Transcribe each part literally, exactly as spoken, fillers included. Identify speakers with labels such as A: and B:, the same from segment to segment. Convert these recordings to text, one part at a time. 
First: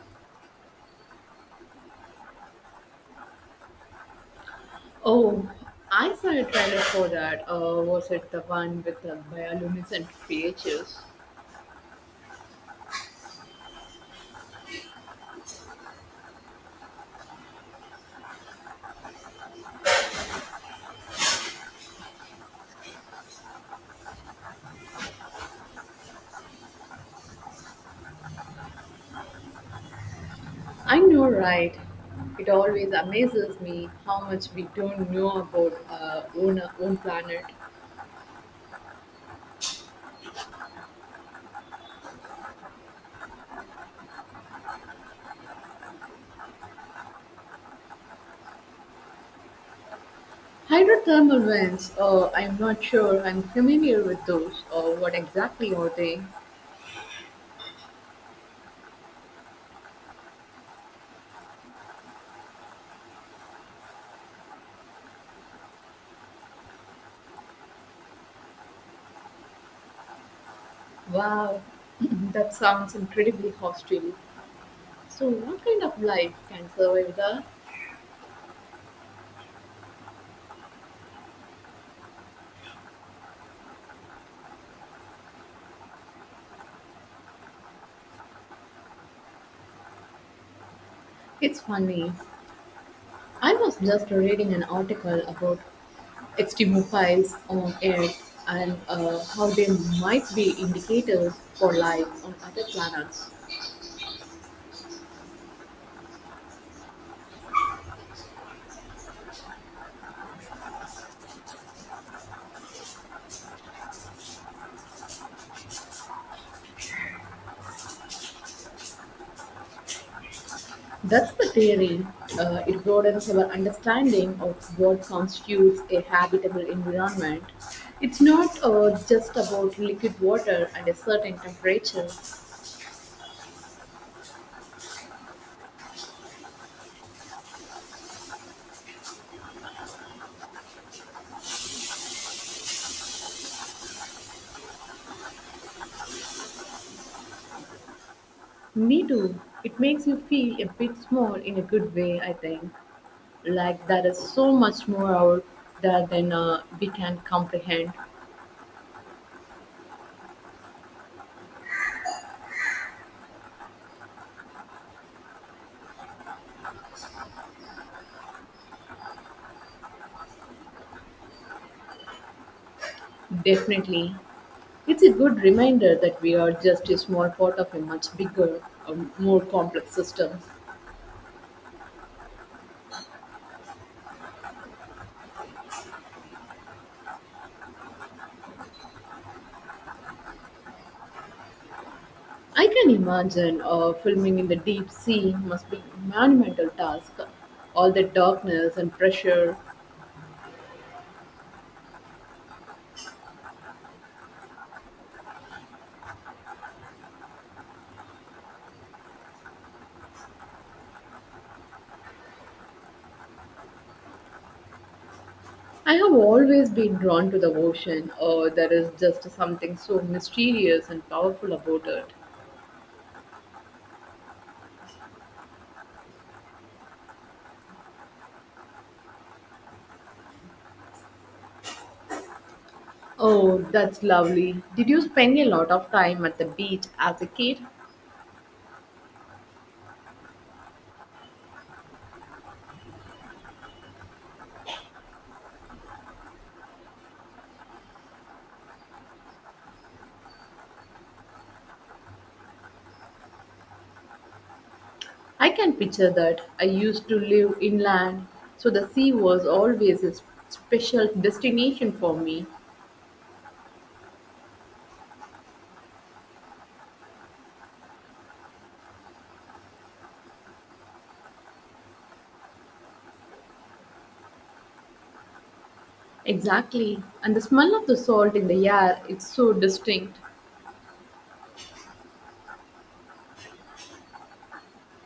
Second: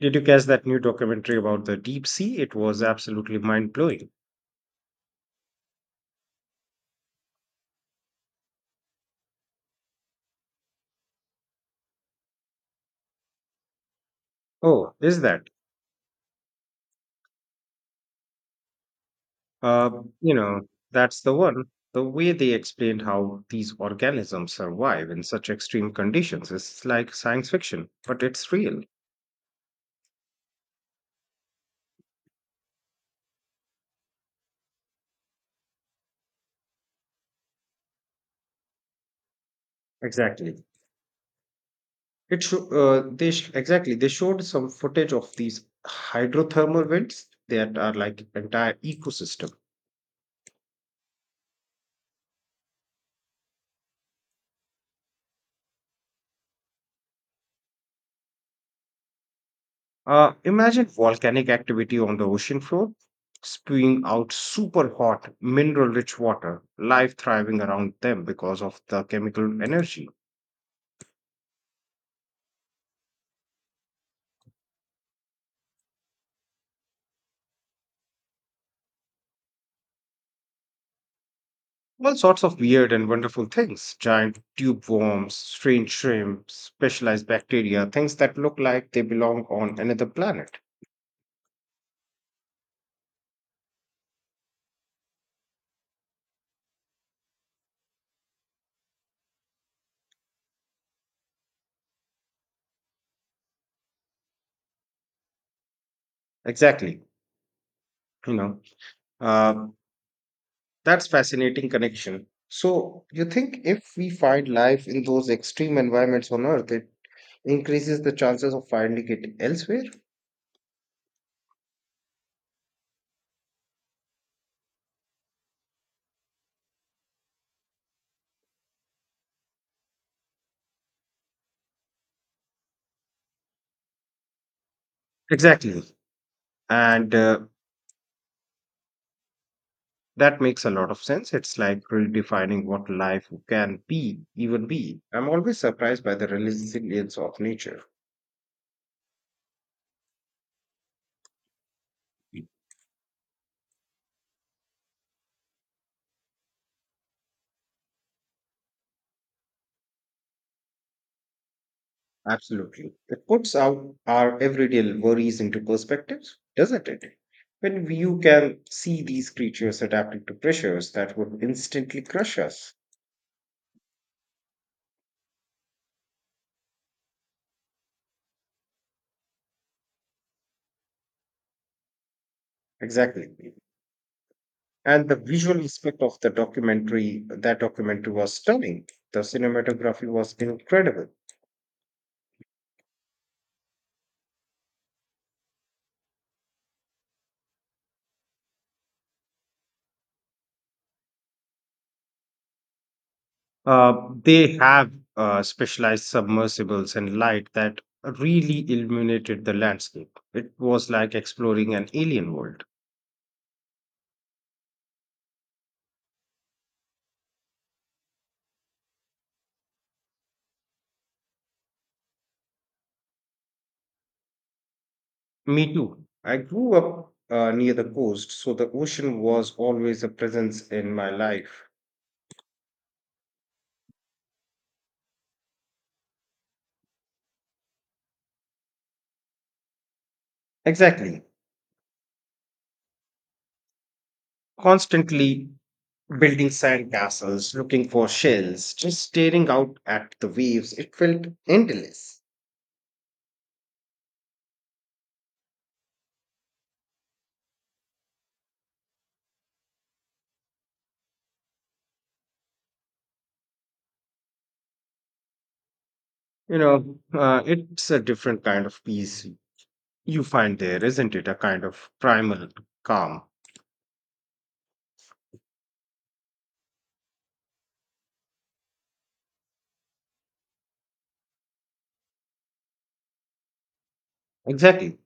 A: Did you catch that new documentary about the deep sea? It was absolutely mind blowing.
B: Oh, I saw a trailer for that. Uh, was it the one with the bioluminescent creatures?
A: Oh, is that? Uh, you know, that's the one. The way they explained how these organisms survive in such extreme conditions is like science fiction, but it's real.
B: I know, right? It always amazes me how much we don't know about our own, own planet.
A: Exactly. It sho- uh, they sh- exactly they showed some footage of these hydrothermal vents that are like entire ecosystem.
B: Hydrothermal vents, uh, I'm not sure I'm familiar with those. Uh, what exactly are they?
A: Uh, imagine volcanic activity on the ocean floor, spewing out super hot, mineral rich water, life thriving around them because of the chemical energy.
B: Wow, that sounds incredibly hostile. So, what kind of life can survive that?
A: All sorts of weird and wonderful things giant tube worms, strange shrimp, specialized bacteria, things that look like they belong on another planet.
B: It's funny. I was just reading an article about H T M L files on Earth, and uh, how they might be indicators for life on other planets.
A: Exactly. You know, uh, that's fascinating connection. So, you think if we find life in those extreme environments on Earth, it increases the chances of finding it elsewhere.
B: That's the theory. Uh, it broadens our understanding of what constitutes a habitable environment. It's not uh, just about liquid water and a certain temperature.
A: Exactly. And uh, That makes a lot of sense. It's like redefining what life can be, even be. I'm always surprised by the resilience of nature.
B: Me too. It makes you feel a bit small in a good way, I think. Like there is so much more out there than uh, we can comprehend.
A: Absolutely. It puts out our everyday worries into perspective, doesn't it? When you can see these creatures adapting to pressures that would instantly crush us.
B: Definitely. It's a good reminder that we are just a small part of a much bigger, um, more complex system.
A: Exactly. And the visual aspect of the documentary, that documentary was stunning. The cinematography was incredible.
B: I can imagine uh, filming in the deep sea must be a monumental task. All the darkness and pressure.
A: Uh, they have uh, specialized submersibles and light that really illuminated the landscape. It was like exploring an alien world.
B: I have always been drawn to the ocean, or there is just something so mysterious and powerful about it.
A: Me too. I grew up uh, near the coast, so the ocean was always a presence in my life.
B: Oh, that's lovely. Did you spend a lot of time at the beach as a kid?
A: Exactly. Constantly building sand castles, looking for shells, just staring out at the waves. It felt endless.
B: I can picture that. I used to live inland, so the sea was always a s- special destination for me.
A: You know, uh, it's a different kind of peace you find there, isn't it? A kind of primal calm.
B: Exactly. And the smell of the salt in the air is so distinct.
A: Exactly.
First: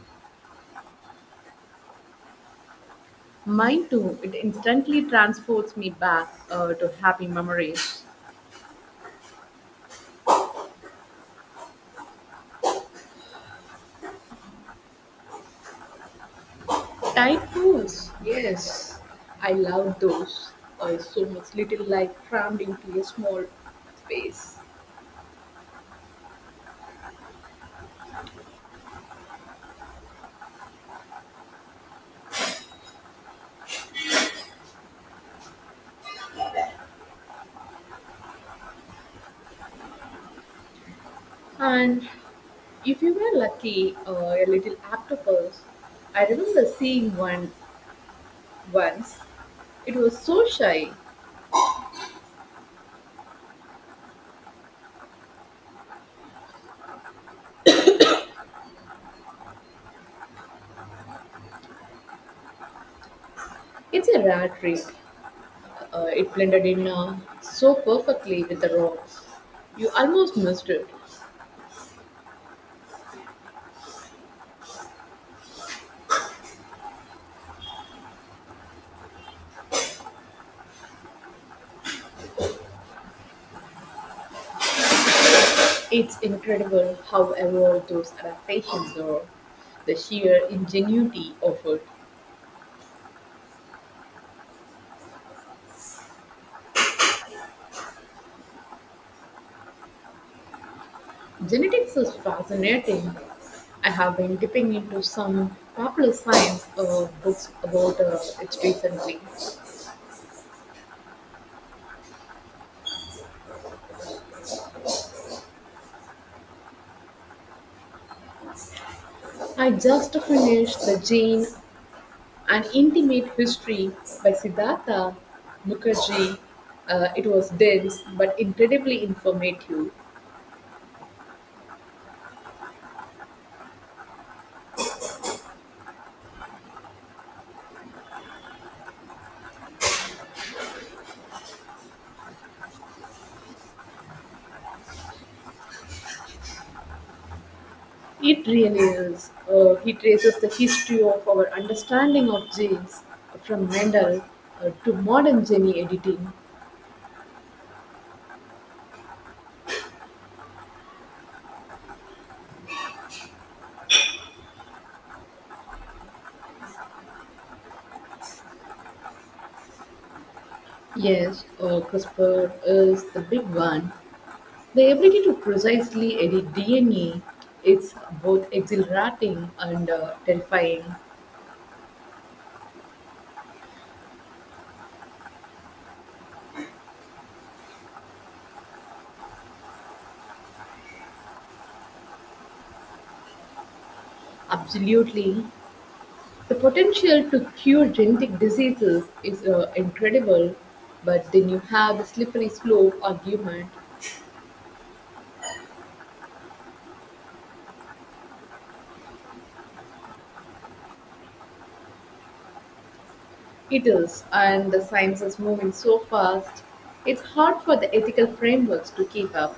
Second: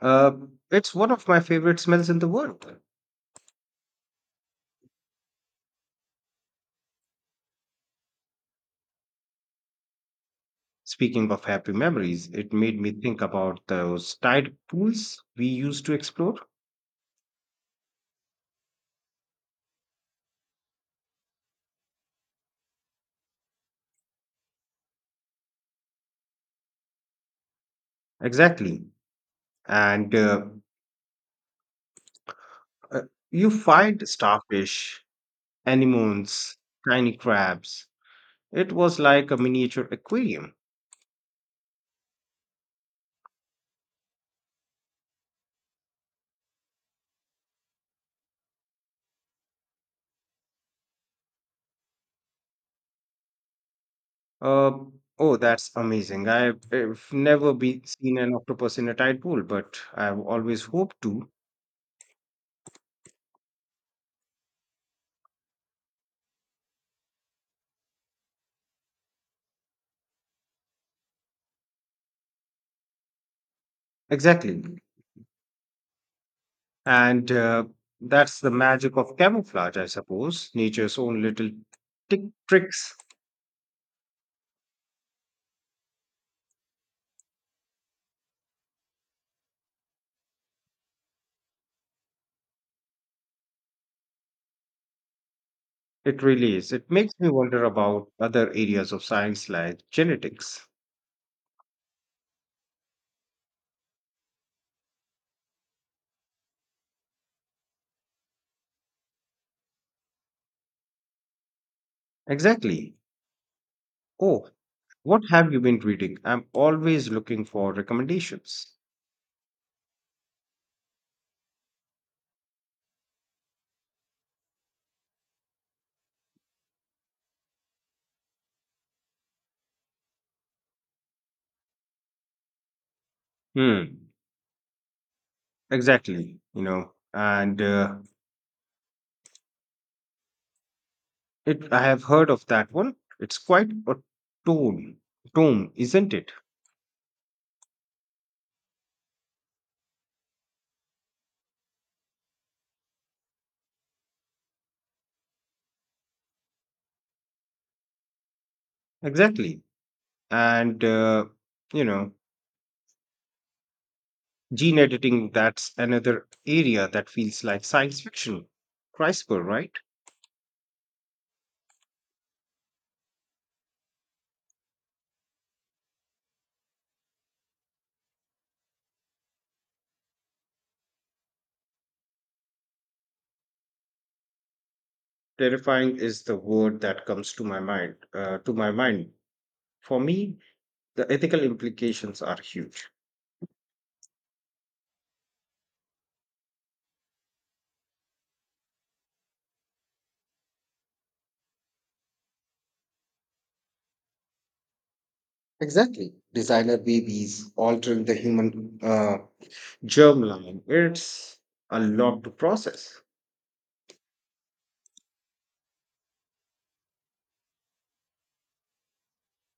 A: Uh, it's one of my favorite smells in the world.
B: Mine too, it instantly transports me back uh, to happy memories.
A: Speaking of happy memories, it made me think about those tide pools we used to explore.
B: Tide pools, yes. I love those. Uh, so much little like crammed into a small space.
A: Exactly. And uh, uh, you find starfish, anemones, tiny crabs. It was like a miniature aquarium.
B: And if you were lucky, uh, a little octopus. I remember seeing one once. It was so shy.
A: Uh, oh, that's amazing. I've, I've never be, seen an octopus in a tide pool, but I've always hoped to.
B: It's a rare trick. Uh, it blended in uh, so perfectly with the rocks. You almost missed it.
A: Exactly. And uh, That's the magic of camouflage, I suppose. Nature's own little tick tricks.
B: It's incredible how evolved those adaptations are. The sheer ingenuity of it.
A: It really is. It makes me wonder about other areas of science like genetics.
B: Genetics is fascinating. I have been dipping into some popular science uh, books about uh, it recently.
A: Exactly. Oh, what have you been reading? I'm always looking for recommendations.
B: I just finished The Jane, An Intimate History by Siddhartha Mukherjee. Uh, it was dense but incredibly informative.
A: Hmm. Exactly. You know, and uh, it. I have heard of that one. It's quite a tome, tome, isn't it?
B: It really is. Uh, he traces the history of our understanding of genes from Mendel uh, to modern gene editing.
A: Exactly. And uh, you know, Gene editing, that's another area that feels like science fiction. CRISPR, right?
B: Yes, uh, CRISPR is the big one. The ability to precisely edit D N A, it's both exhilarating and uh, terrifying.
A: Terrifying is the word that comes to my mind. Uh, to my mind, for me, the ethical implications are huge.
B: Absolutely. The potential to cure genetic diseases is uh, incredible, but then you have the slippery slope argument.
A: Exactly. Designer babies altering the human uh, Germline, it's a lot to process.
B: It is, and the science is moving so fast, it's hard for the ethical frameworks to keep up.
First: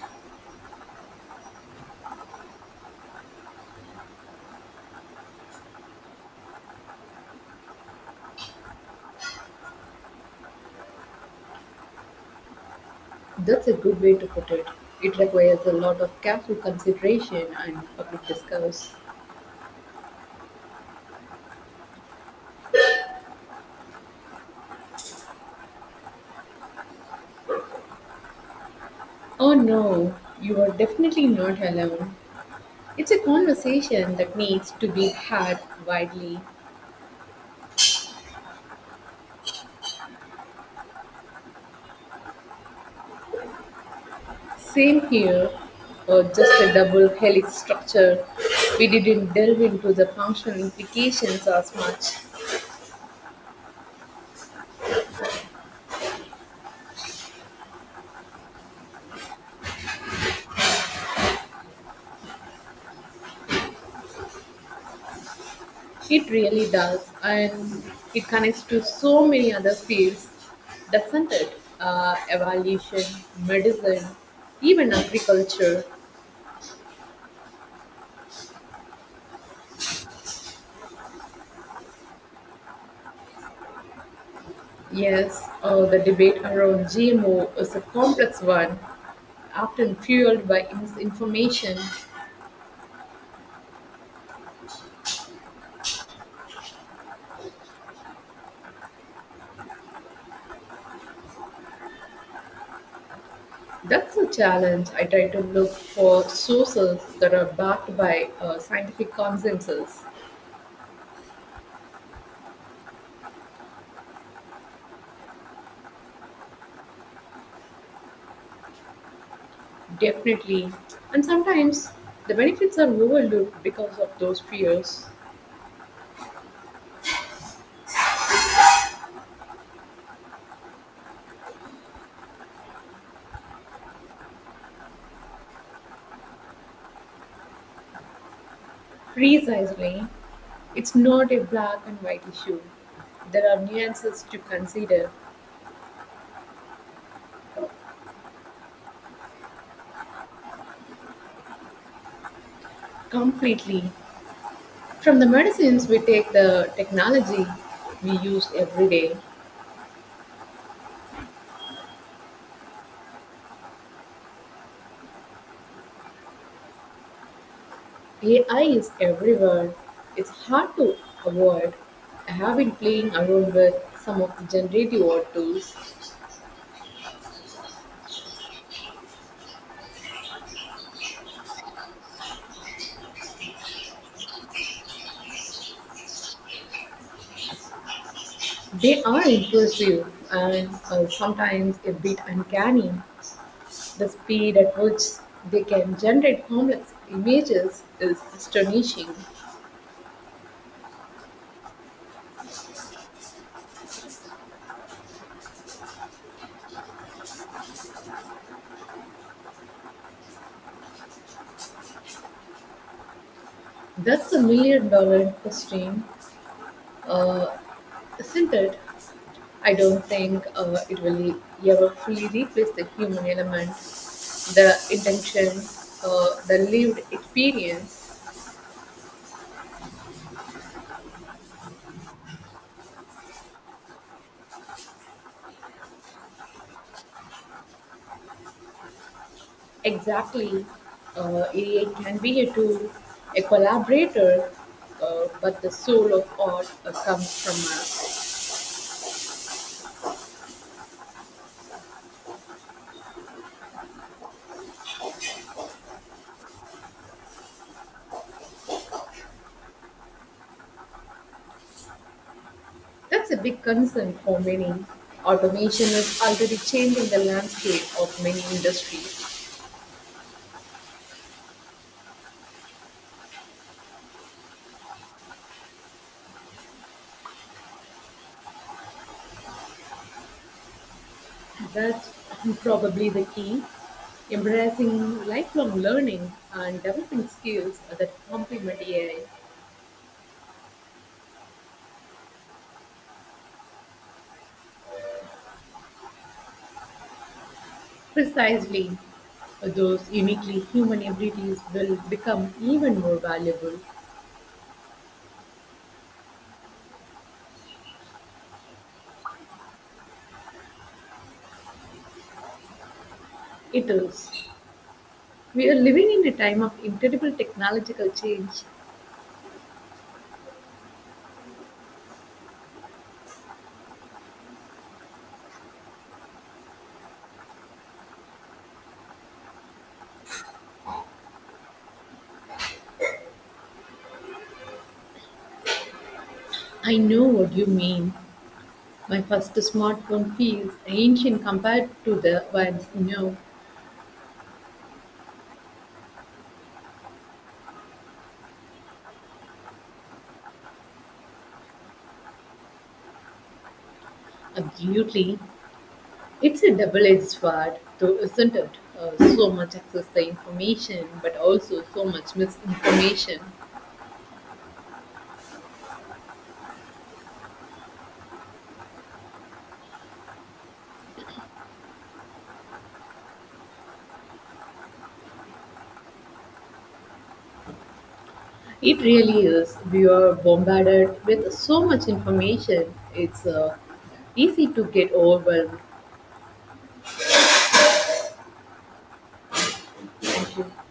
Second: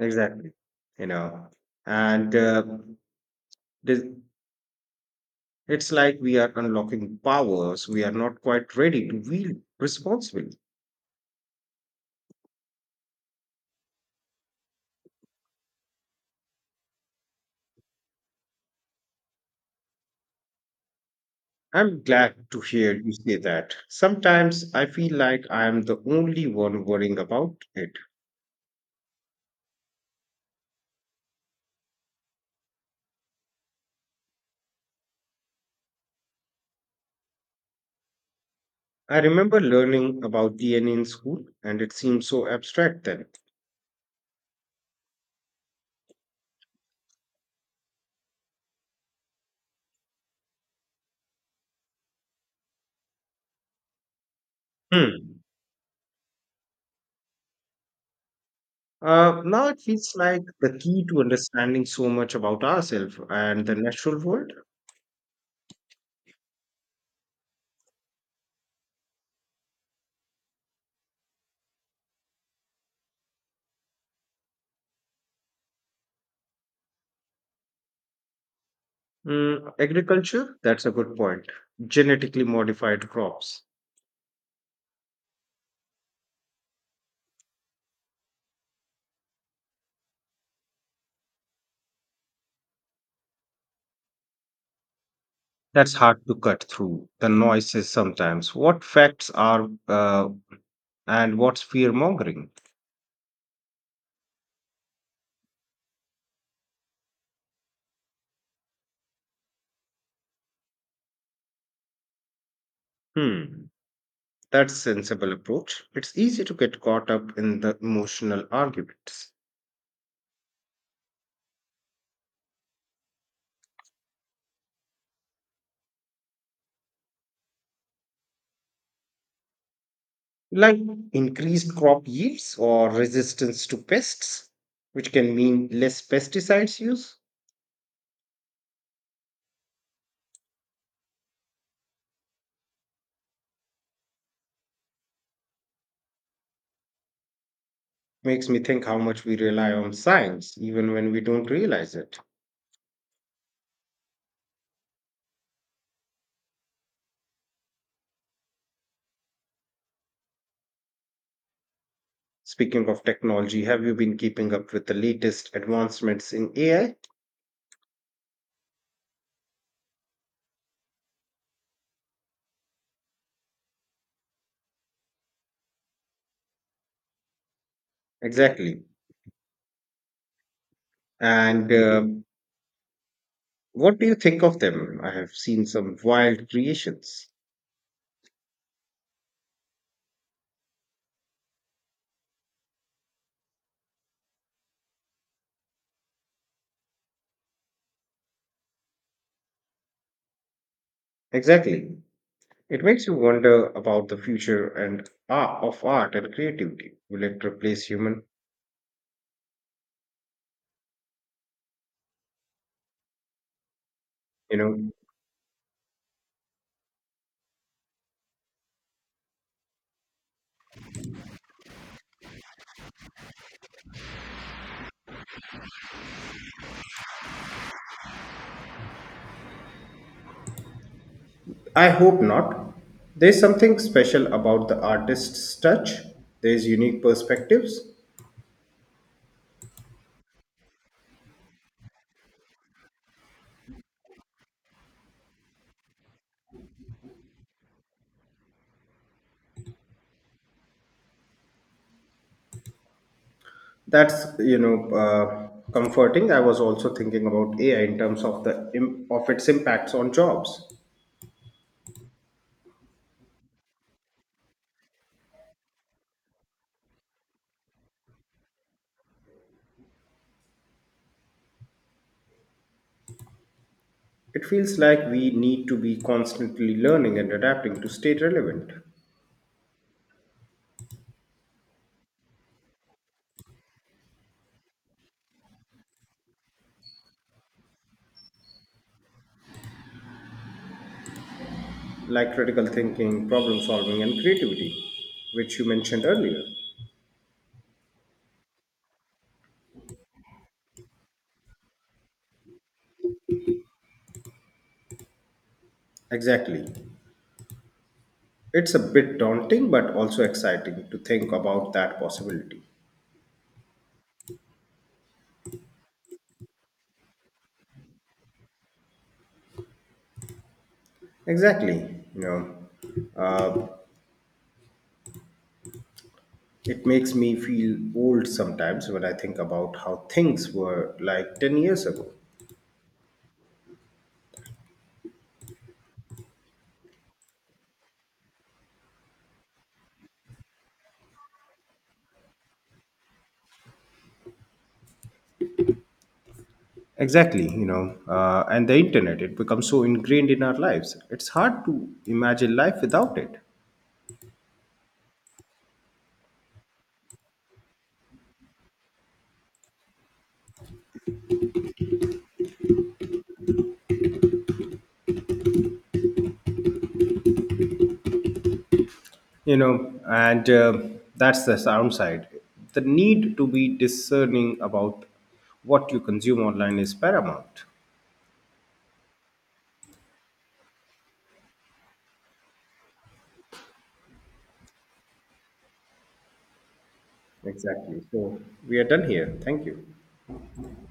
A: Exactly, you know, and uh, this, it's like we are unlocking powers we are not quite ready to wield responsibly.
B: That's a good way to put it. It requires a lot of careful consideration and public discourse.
A: I'm glad to hear you say that. Sometimes I feel like I am the only one worrying about it.
B: Oh no, you are definitely not alone. It's a conversation that needs to be had widely.
A: I remember learning about D N A in school, and it seemed so abstract then.
B: Same here, uh, just a double helix structure. We didn't delve into the functional implications as much.
A: Hmm. Uh, now it feels like the key to understanding so much about ourselves and the natural world.
B: It really does, and it connects to so many other fields, doesn't it? Uh, evolution, medicine, even agriculture.
A: Mm, agriculture, that's a good point. Genetically modified crops.
B: Yes, uh, the debate around G M O is a complex one, often fueled by misinformation.
A: That's hard to cut through the noises sometimes. What facts are uh, and what's fear mongering?
B: That's a challenge. I try to look for sources that are backed by uh, scientific consensus,
A: Hmm, that's sensible approach. It's easy to get caught up in the emotional arguments.
B: definitely. And sometimes the benefits are overlooked because of those fears.
A: Like increased crop yields or resistance to pests, which can mean less pesticides use,
B: Precisely, it's not a black and white issue. There are nuances to consider
A: makes me think how much we rely on science, even when we don't realize it.
B: completely. From the medicines we take, the technology we use every day.
A: Speaking of technology, have you been keeping up with the latest advancements in A I?
B: A I is everywhere. It's hard to avoid. I have been playing around with some of the generative art tools.
A: Exactly. And uh, What do you think of them? I have seen some wild creations.
B: They are impressive and uh, sometimes a bit uncanny. The speed at which they can generate complex images is astonishing.
A: Exactly. It makes you wonder about the future and art of art and creativity. Will it replace human?
B: That's a
A: You
B: million
A: know,
B: dollar question, uh, isn't it? I don't think uh, it will ever fully replace the human element, the intention, uh, the lived experience.
A: I hope not. There's something special about the artist's touch. There's unique perspectives.
B: Exactly. Uh, A I can be a tool, a collaborator, uh, but the soul of art uh, comes from us.
A: That's you know uh, comforting. I was also thinking about A I in terms of the im- of its impacts on jobs.
B: That's a big concern for many. Automation is already changing the landscape of many industries.
A: It feels like we need to be constantly learning and adapting to stay relevant,
B: That's probably the key. Embracing lifelong learning and developing skills that complement A I.
A: like critical thinking, problem solving, and creativity, which you mentioned earlier.
B: Precisely, those uniquely human abilities will become even more valuable.
A: Exactly. It's a bit daunting, but also exciting to think about that possibility.
B: It is. We are living in a time of incredible technological change.
A: Exactly. You know, uh, it makes me feel old sometimes when I think about how things were like ten years ago.
B: I know what you mean. My first smartphone feels ancient compared to the ones now.
A: Exactly. You know, uh, and the internet, it becomes so ingrained in our lives. It's hard to imagine life without it.
B: Absolutely. It's a double-edged sword, though, isn't it? Uh, so much access to information, but also so much misinformation.
A: You know, and uh, That's the sound side. The need to be discerning about what you consume online is paramount.
B: It really is. We are bombarded with so much information. It's uh, easy to get overwhelmed.
A: Exactly. So we are done here. Thank you.
B: Thank you.